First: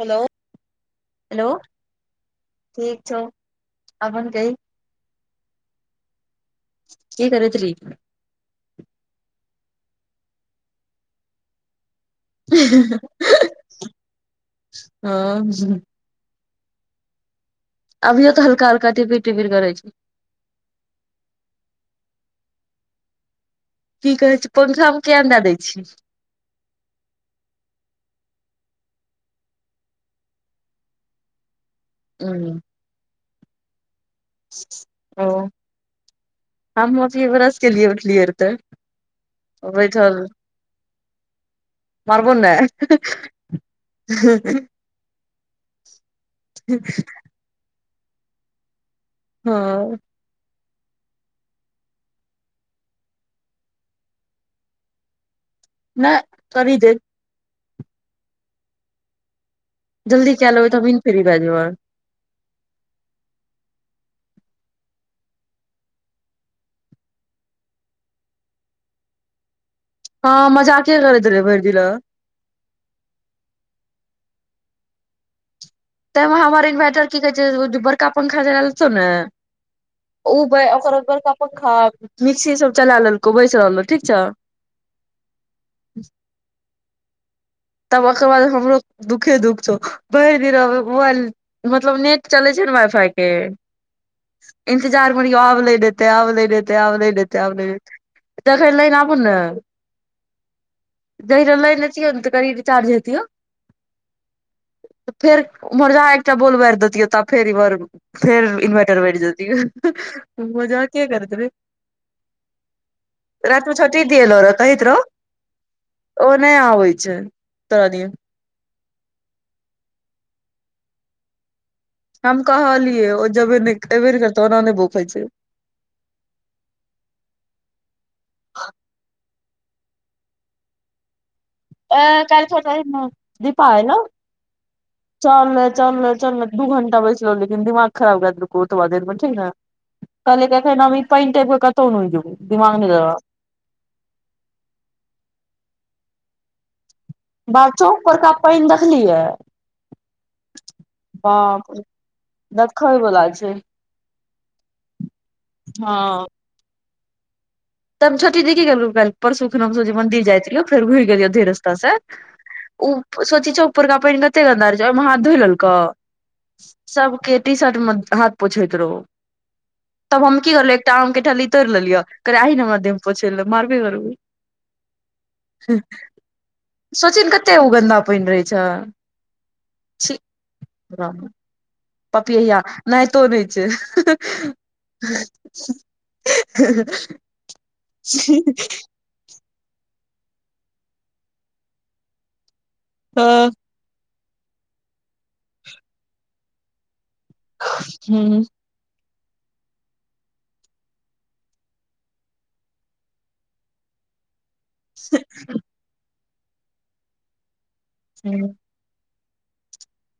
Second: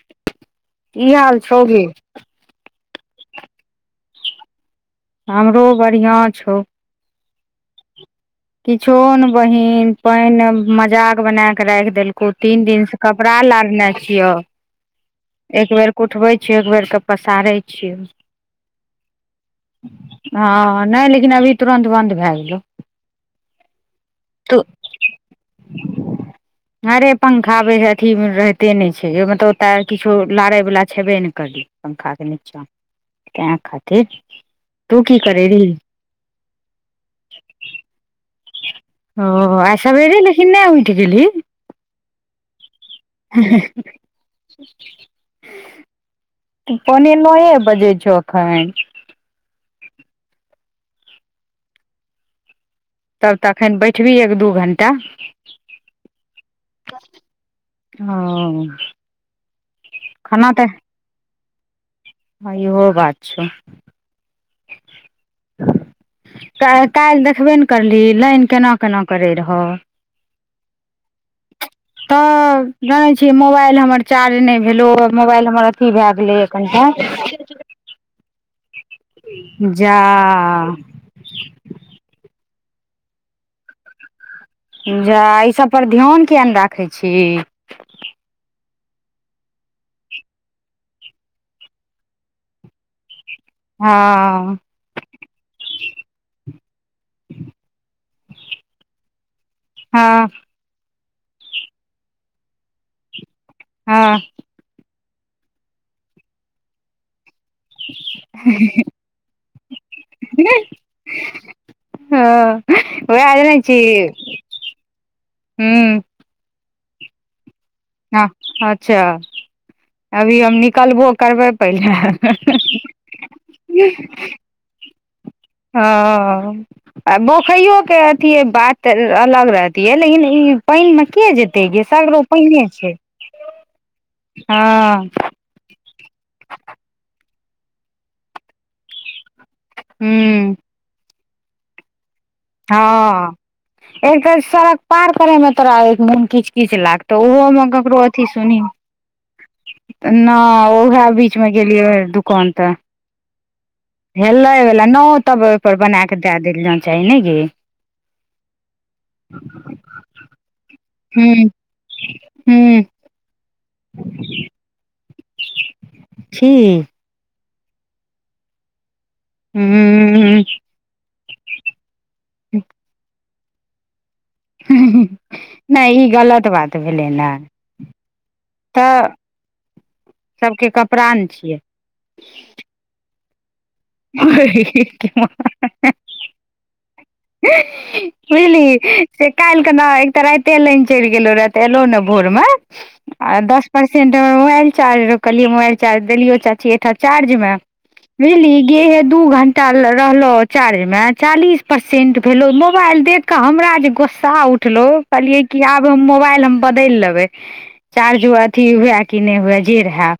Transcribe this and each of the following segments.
Hello, की हाल hello छौ गे ठीक छौ अपन कहि? हमरो बढ़ियां छौ। की करैत री? किछोन बहिन पाइन मजाक बनेए के राखि देलक कौ तीन दिन से कपड़ा लारने छियौ एक हँ बेेर क उठबै छीयौ एक बेर पसारै छियौ। अभियो तऽ हल्का हल्का टिपिर टिपिर करै छै हँ नहि लेकिन अभी तुरन्त बन्द भेए गेलै। की कहै छै पंखा मे किया ने देए दै छी। अरे पंखाबे है अथी मे रहिते नै छै ओइमे त ओ तर किछो लाड़ै बला छेबे नै करै। पंखा के निच्चां तेंए खातिर। तू की ओ करे रही हम मोची ब्रस केलियै उठलियै तऽ। ओ आइ सबेरे लेकिन नै उठि गेलही? मारबौ ने। पोने नौए बजै छौ अखैन। हँ। तब तऽ अखैन बैठबीही एक दू घण्टा? नेह करही दे। हँअ। जल्दी चल जेबै तबे ने फीरी भेए जेबै। [inaudible] हँ इहो बात छै। [inaudible] काइ - काइल्ह देखबे न करलीही लाइन केना - केना करै रहौ। हँ मजाके करैत रहै भरि दिना। तऽ जानै छीयै मोबाइल हमर चार्ज नै भेल ओ मोबाइल हमर की भेए गेलैये कनिटा [unintelligible] पखा, जा मिक्सी सब चलेए लेलकौ बैसि रहलौ ठीक छौ। जा अइ सब पर ध्यान किया ने राखै छी। तब ओकर बाद हमरो दुःखे दुःख छौ भरि दिना मोबाइल मतलब नेट चलै छै ने वाइफाई के। हँ जार मनियो आब नै देतै आब नै देतै आब नै देते आब नै दै। देखे नहिरा आबू ने हँ जहिरे मइड़ लितियो ने तऽ कनि विचार लितियो हँ तऽ फेर उमहर जहाँ एकटा बोलबारि दैतियै तब फेर ईमहर फेर इन्वर्टर बैठ जेतियो मजाके कर देबै। हँ वएह जानै रात में छी छट दल रह कहैत हूँ रहो ओ नहि अबै छै। [unintelligible] हँ अच्छा अभी हम निकलबो करबै पहिले हम कहलियै ओ जेबे नहि एबे नहि करतै ओना नहि भूफइ छै। हँ आ बोखैयो के अथिये बात अलग रहतिये लेकिन ई पइन में के जेते। ते गै ए सगरो काल्हि पइने छोटा छै दीपा हँ। चलने-चलने दू घंटा बैसलो लेकिन दिमाग खराब कै देलको ओतबा देर मे ठीक ने कहलिये हूँ देखे न पइन देखबो कतौ न जेबौ दिमाग नहि लगा हँ एक तऽ सड़क पार करैमे तोरा एक मोन किच-किच लाग तऽ ओहो मे बाहर चौक ककरो अथ परका पानि सुनी देखलियै नहि ओहे बीचमे गेलियै रहे दुकान तऽ बोला छै। हेलैवला नौ तब ओहिपर हँ बना कऽ दै देल जान चाही नैय गै। त छोटी दीदी कि गेलो कल्हि‌। परसु खुन हम सब जे मंदिर जाइत रहियो फेर घुड़ी गेल हूँ औधै रस्ता से हूँ उ सोचि छौ ऊपर का पै कते गन्दार जा हाथ धो लेलको छी सबके टी शर्ट मे हाथ पोछैत रहो। हु तब हम की करलिये एकटा आम के ठली तोड़ लेलियै करे आहि ने हमरा देहमें पोछे ले मारबे करबै। नहि ई गलत बात भेलै सोचही ने कते ओ गन्दा पानि रहै छै तऽ छी सबके कपड़ा ने छियै। पपियहिया नहायतो नहि छै। [unintelligible] बुझलहि से काल्हि के ने एक तऽ राइते लाइन चढ़ि गेलो राति एलौ ने भोर मे आ दस परसेंट मोबाइल हमर चार्ज रहो मोइल देलिय चाची अएठा चार्ज मे बुझलि गेहे दू घंटा रहलो चार्ज में चालीस परसेंट भेलो मोबाइल देख। कऽ हमरा जे गोस्सा उ उठलो कहलिये की आब हम मोबाइल हम बदल लेबे चार्ज अथी हुवे किने हुए जे रहे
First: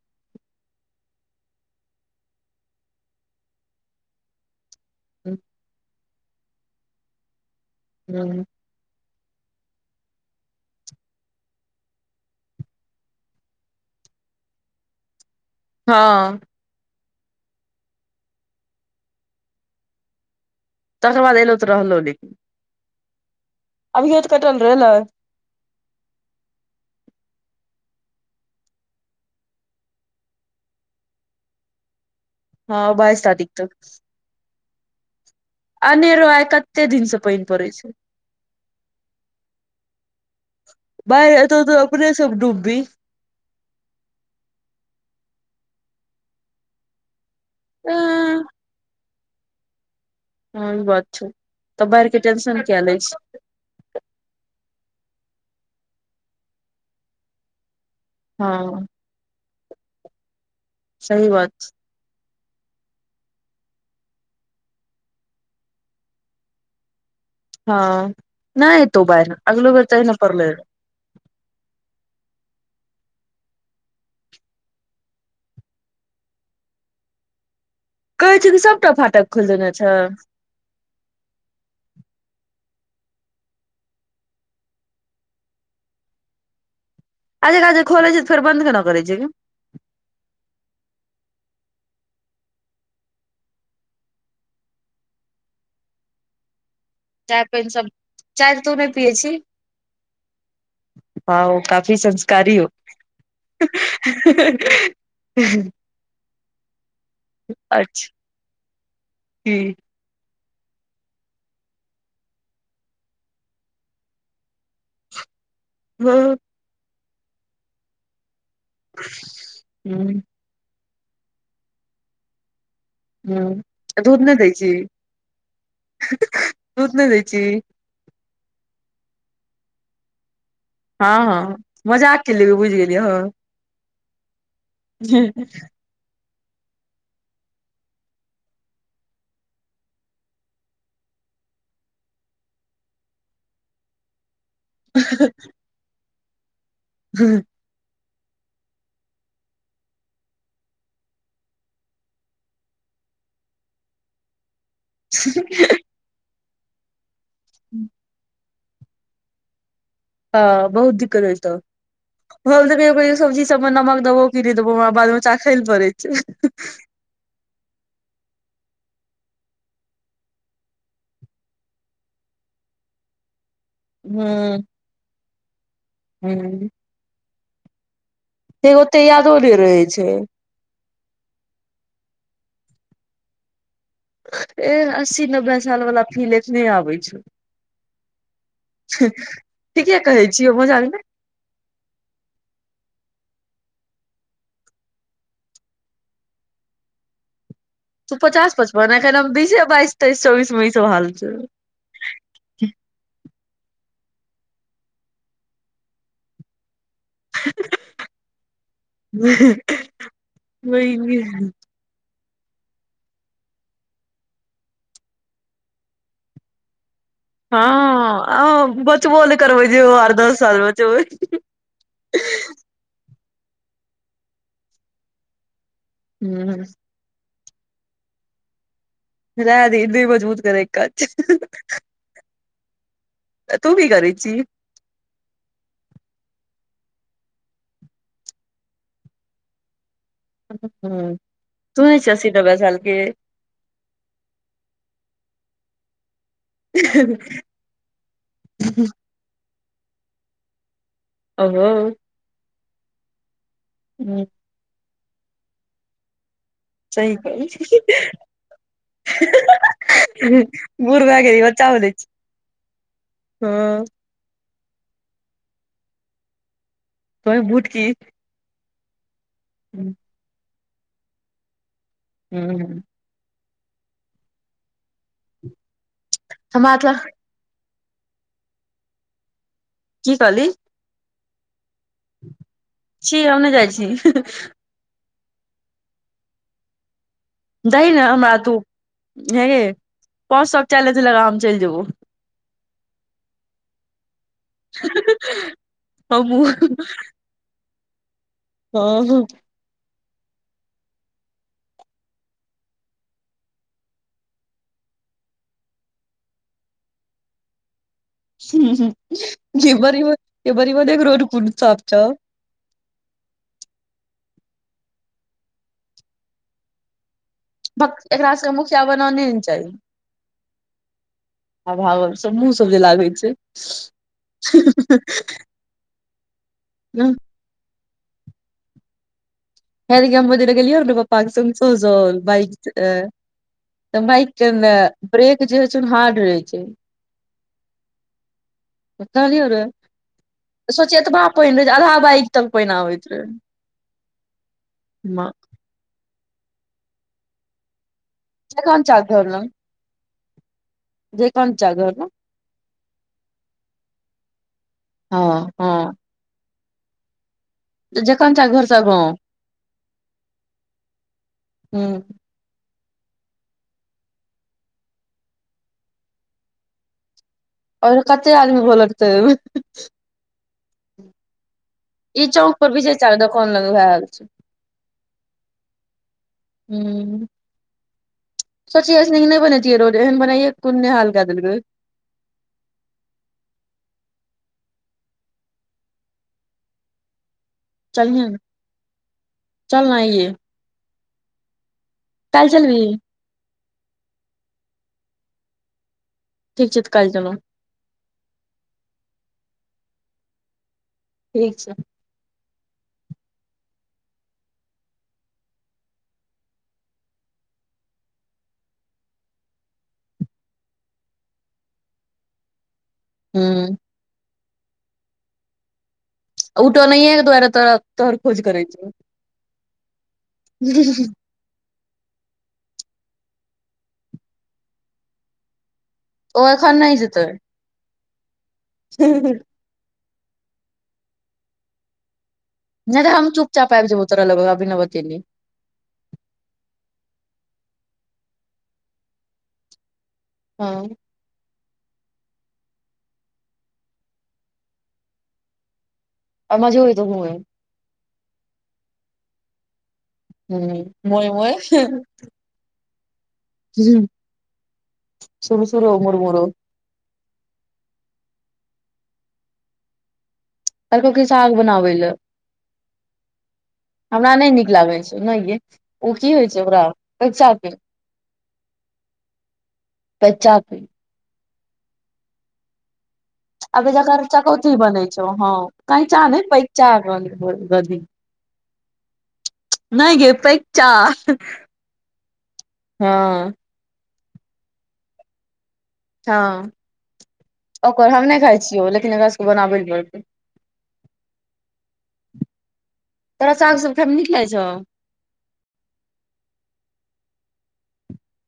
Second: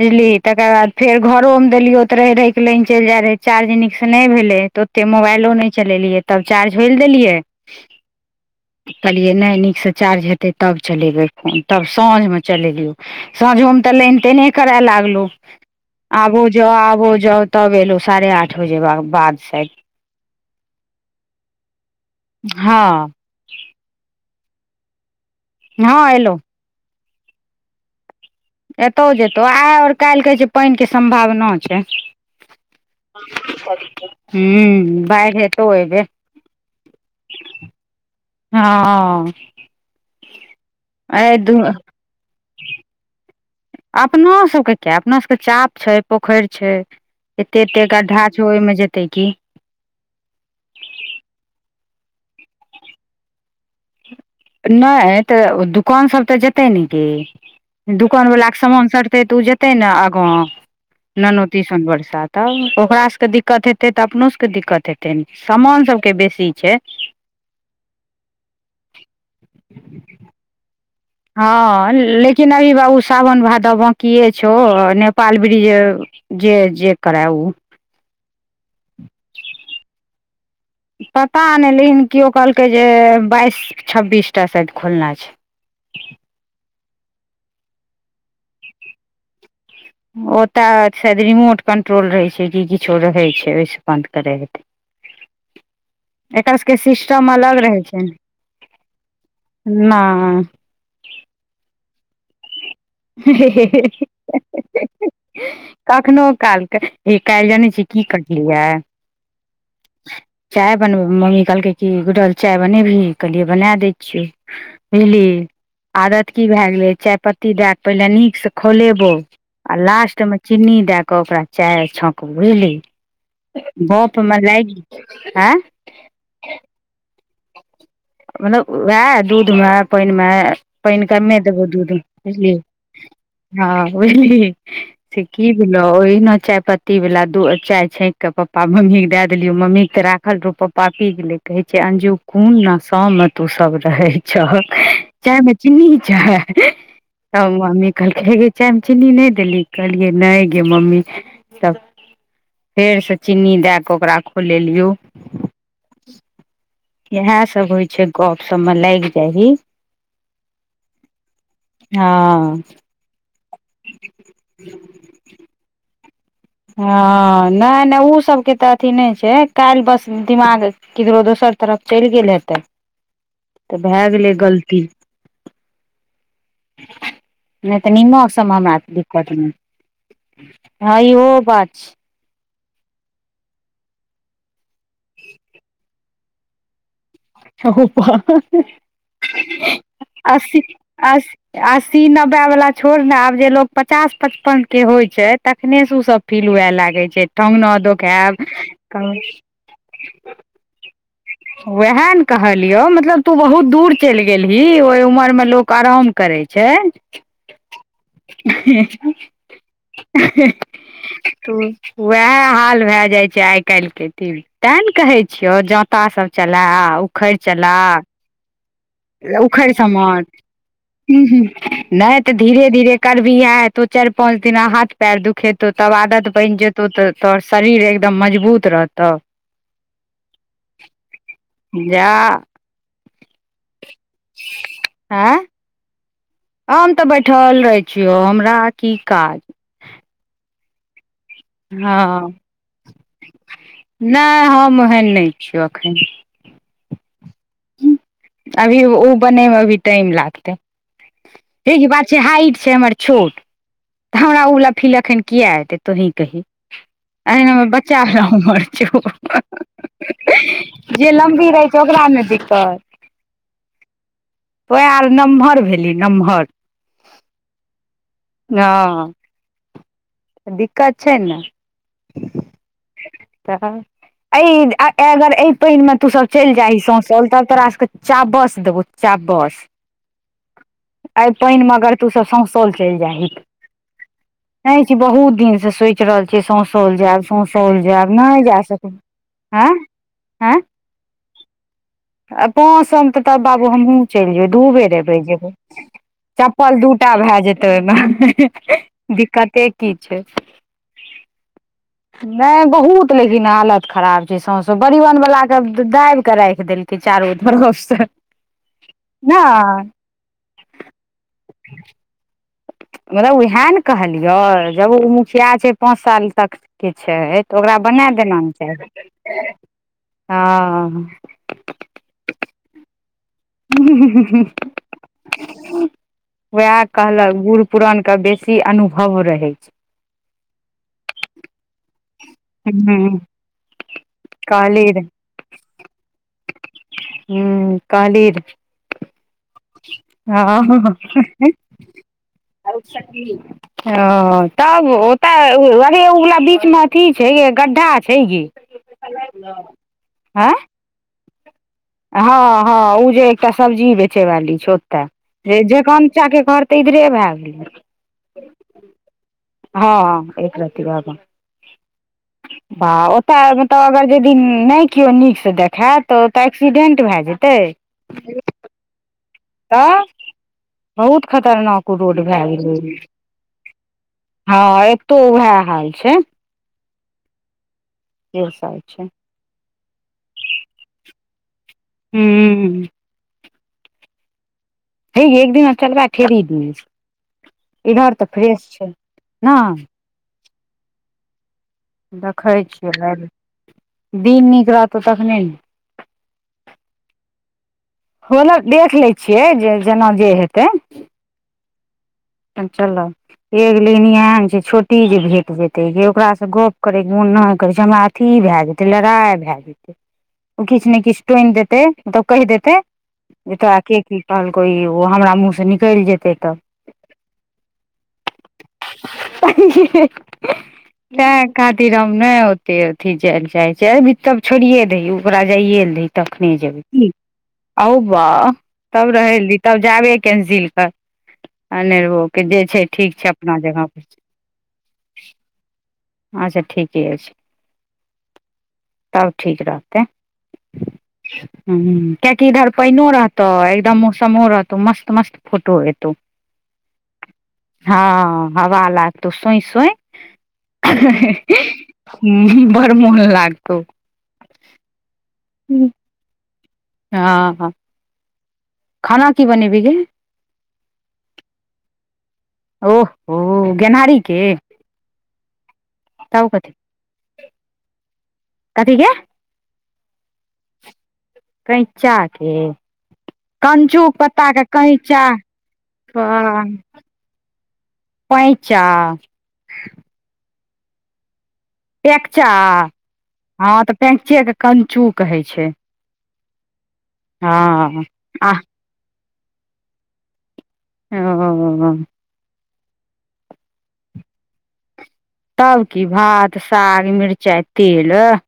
बुझलि तकर बाद फेर घरो मे देलियो तऽ रहि-रहि लाइन चलि जाइ रहै चार्ज नीकसँ नहि भेलै तऽ ओते मोबाइलो नहि चलेलियै तब चार्ज होइ लै देलियै। हू कहलियै नहि नीकसँ चार्ज हेतै तब चलेबै फोन तब साँझमे चलेलियौ। साँझो मे तऽ लैन तेनहे करय लागलो हँ आबो जाउ आबो जाउ तब एलौ साढ़े आठ बजे बाद‌ शायद तकर बाद एलौ तऽ रहलौ लेकिन हँ अभीयो त‌ कटल रहै लाइ हँ एलौ एतहु जेतहु आइ आओर काल्हि कहै छै पानिके सम्भावना छै। हँ, बाइस तारीख तक हूं बाढि अनेरो आइ कते दिन स पानि पड़ै छै। हँ एहि बाढि दू एतौ त अपने सब डूबभी। अपनासभके किया अपनासभके चाप छै पोखरि छै एते एते हँ गड्ढा छै ओहिमे जेतै की। हं ई बात छै त बाढि के टेंशन किए लै छी। नहि तऽ दुकान सब तऽ जेतै ने गे हँ दोकानवलाके समान सठतै तऽ ओ जेतै ने आगाँ सही ननो बात तीसन बरसात तब ओकरा सबके दिक्कत हेतै तऽ अपनो सबके दिक्कत हेतै ने, समान सबके बेसी छै। हँ नै एतो बाइढ अगलो बेर त ऐहिना परलैरे। हँ लेकिन अभी बाबू सावन भादव बांकिए छौ नेपाल ब्रिज जे जे करै ऊ कहै छै जे सबटा फाटक खोइल देने छै। पता नै लेकिन केओ कहलकै जे बाइस छब्बीसटा सायद खोलने छै। आ एनाजे जे खोलै छै तऽ फेर बन्द केना करै छै गै? ओतऽ छै रिमोट कन्ट्रोल रहै छै कि किछो रहै छै ओहिसँ बन्द करै हेतै। [inaudible] एकर सके सिस् टम चाय अलग पानि रहै सब छै ने, चाय तू नहि पियै नै हँ ओ काफी संस्कारी ओ हे हे हे हे हे हे हे हे कखनो कालके ए काल्हि जनै छी अच्छा की कटलैयै की? चाय बनबै में मम्मी कहलकै कि गुड़ल चाय बनेबही कहलियै बना दै छियौ बुझली हँ आदत की भए गेलै चायपत्ती दए कऽ पहिनेे निकसे खौलेबोउ आ हूँ लास्टमे चीनी दए कऽ ओकरा चाय छांकबो, बुझली हूँ गपमे लागि एं हे हे दूध नै दै छी मतलब वैह दूध मे पानि मे पाइन हँ कमे हँ देबो दूध मे मजाक केलियै बुझलि बुझि गेलियै हँ हँ बुझली से कि भेलउ ओहिना चायपत्ती बला दू चाय छैंक क पप्पा, मम्मी के दे देलियौ मम्मीेके तऽ राखल रहौ पप्पा पा पी गेलै कहै छै अंजु कोन नास् सो में तू सब रहै छह, चाय मे चीन्नी छै तब मम्मी कहलकैे हे गै चायमे चीनी नै देलही कहलियै नै गे मम्मी तब फेर से चीन्नी दैक ओकरा खौलेलियो हं हं हं हं यैह सब होइ छै गप सबमे लाइग जाही हँ, बहुत दिक्कत होइ तऽ हँ हम तऽ कहियो-कहियो सब्जी। ओ मे नमक देबो की नै देबै ओ बाद मे चाखै ले पड़ै छै हँ नै नै ओ सबके तऽ अथी नै छै काल्हि बस दिमाग ककरो दोसर तरफ चलि गेल हेतै तऽ भऽ गेलै गलती। हू [unintelligible] नै तऽ निमाक सब मे हमरा आरके ओते दिक्कत यादो नै नहि रहै छै ह इहो बात छै ए अस्सी नब्बे साल वाला फील आँखने आबै छै छहोप ठीके कहै छियै असी मजाक अस्सी अस्सी नब्बे बला छोड़ न आब जे लोक पचास पचपनके होइत छै तखनेसँ ओसब फील हेबा लागे छै ठहुन्न ओर द तू पचास पचपान एखन हम बीसे बाइस तइस चौबिसमे इसब हाल छै वेहने कहलियौ मतलब तू बहुत दूर चैल गेलहि ओहि उमरमे लोक आराम करै छै त [unintelligible] वैह हाल भ जाइ छै आइ काल्हिके तै ने कहैत छियौ जाँतासब चला उखड़ चला आ ब [unintelligible] उखड़ि समाठ हू हू नै तऽ धीरे धीरे कर भी एह हेतौ चारि पाँच दिना हाथ पयर दुखेतौ तब आदत बनि ह जेतौ तऽ तोहर शरीर एकदम मजबूत रहतौ। रहे दी नाय मजबूत करै का काज छै जा तू भी करै छी। ह आँ हम तऽ बैठल रहै छियौ हमरा की काज। ह हू हँ नहि हम ओहन नहि छियौ एखन। ह अभी ओ बनेय मे अभी टाइम लागतै ओहो ठीक हूं बात जे हाइट छै हमर छोट त हमरा ओ वाला फील अखन किया एते तोही कही। सही कहै अहिना छी हमर बच्चा लम्हार छो बूढ़ जे भए गेली लम्बी बच्चा रहै छै बनै छी ओकराने दिक्कत हँ ओ आल नमहर भेली नमहर तोर बुच्ची हँ हूँ तऽ दिक्कत छै ने हू तऽ एहि अगर एहि पानि मे तू सब चलि हमरा जाइी तऽ सौसल तब तोरा सभके चाबस देबौ चाबस की कहली एहि पानिमे अगर तूसभ सौसल चलि जाइ ही। कातह जाइ छी। बहुत दिन से सोचि रहल छी सौसल जायब [unintelligible] सौल दही ने जायब हमरा नहि जा सकै एं पाॅंच सौ के चैलेंज लगा हम चलि जेबौ। आ पाँच सौमें तऽ तब बाबू हमहूँ चलि जेबै, दू बेर अयबै जेयबै। हमहूँ चप्पल दूटा भए जेतै ओहिमे, हे हे हँ दिक्कते की छै। [inaudible] नहि बहुत लेकिन हालत खराब छै सौंस परिवहन वला के दाबि कऽ राखि देल। ई चारु तरफ से हूं हूं नहि [unintelligible] रोड कुन साफ छौ मतलब उएह ने कहलियौ जब ओ मुखिया छै पाँच साल तक के छै तब ओकरा भक बनै एकरा देना ने सबके मुखिया बनाने ने चाही चाही ओ [unintelligible] मुंह सब जे लागै छै। हूं हूं हूं हूं वएह कहलक बुढ़ पुरानके बेसी अनुभव रहै छै। हे देखी हम ओइ दके गेलियौ रहै ने ह [unintelligible] तऽ बाइक के ने कहली र ब्रेक जे होइ छै ने हार्ड रहै छै। हूं कहली रहै। कहलियौ रहै, सोचही एतबा पानि रहे जे आधा बाइक तक पानि आबैत रहय। ह तब ओतय अरे ओ वला बीच मे अथी छै यै गड्ढा छै कि जखन चा आँय जयकान्त चा घर लग हँ हँ ऊ जे एकटा सब्जी बेचे वाली छै ओते हँ हे जय हँ कान्त चाके घर तऽ इधरे भए गेलै। त जयकान्त चा के घर से आगां? हँ एकरती आगा हूं। बा ओतय मतलब अगर यदि नहि केओ नीकसँ देखए तऽ ओत एक्सीडेंट भए जेतै आओर कते आदमी घोलटतै ओइमे, ह। तऽ बहुत खतरनाक ओ रोड ई भए चौक पर विजय गेलै। चा के दोकान लगे वैहै हाल छै‌। हँ एतो उहै हाल छै। हूं। से सब सोचही छै अइसे नीक नहि बनैतै रोड एहन बनाईये क कोन नेहाल कए देलकै। हूँ हे गै एक दिना चलबै खेरी दिस इधर तऽ फ्रेश छै, न आंय यै? देखै चलबही छियै काइल दिन नीक रहतौ तखने ने ठीक छै तऽ काल चलब। हं मतलब देख लै छियै जे जेना जे हेतै। ठीक छै। तहन चलब। एक लेकिन इहै ने छै छोटी जे भेट जेतै गे ओकरा से गप करै के मोन नै करे छै हमरा अथी भए जेतै लड़ाइ भए जेतै ओ किछु ने किछु टोनि देतै मतलब कहि देतै हूँ जे तोरा के की कहलको इ- ओ हमरा मुँह से निकलि जेतै तऽ उ तऽ ओनैहियै के दुआारे तो- तोहर खोज करे छो। [inaudible] खातिर हम ओते अथी जाय ले चाहे छै बब छोड़िये दह ओकरा जाइे दही ओ तखनी एखन नहि जेबै जेतै ओउ बाउ तब रहै नहि दही तब जाबे कैन्सिल कर अन्हरहो के जे छै नहि त ठीक छै हम चुप- अपना चापा जगह आबि जेबो पर तोरा लग बिना बतोने। अच्छा ठीके अछि, तब ठीक रहतै। हँऽ। हू कियकि इधर पाइनो रहतौ, एकदम मौसमो रहतौ मस्त- मस्त फोटो एतौ आ मजो एतो घुमयऽ में। हँ हवा लागतौ सोइ -सोइ मे हूँ मोए मोए बड़ मोन लाग ह सुर- सुरो मुर- मुरो। हँ ऽ। खाना की बनेबिही गै? कहलको कि सााग बनाबै ल ओह हो गेनहारी हमरा के नहि नीक लागै छै, नै गै ओ की तब होइ छै कथी ओकरा [inaudible] कथी के पैंचा के कैंचा के अभ कंचू जकर पत्ता के चकौथी बनेै कैंचा छौ, हँ कैंचा ने पैंकचा गधी। पैंचा। नै गे पैंचा। पैँकचा हँ हँ तऽ पैंकचेके कंचू कहै छै। हँ हँ ओकर हम नै आ खाइ छियौ, लेकिन एकरा सभकेँ बनाबै पड़तै। ओ। तोरा साग सब खाइमे निक लागै छौ। तब की भात, साग, मिर्चाई, तेल अह।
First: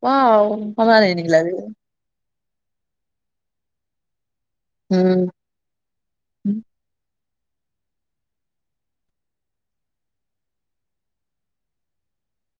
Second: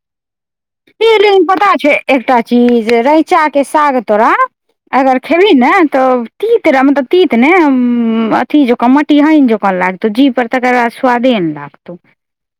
ह [unintelligible] हे लेकिन पता छै एकटा चीज, रैंचा के साग तोरा अगर खेबही ने तऽ हूँ तीत मतलब तीत ने अथी जका मटी हाइन जका लाग तऽ जीह पर तकर बाद स्वादे ने लागतौ।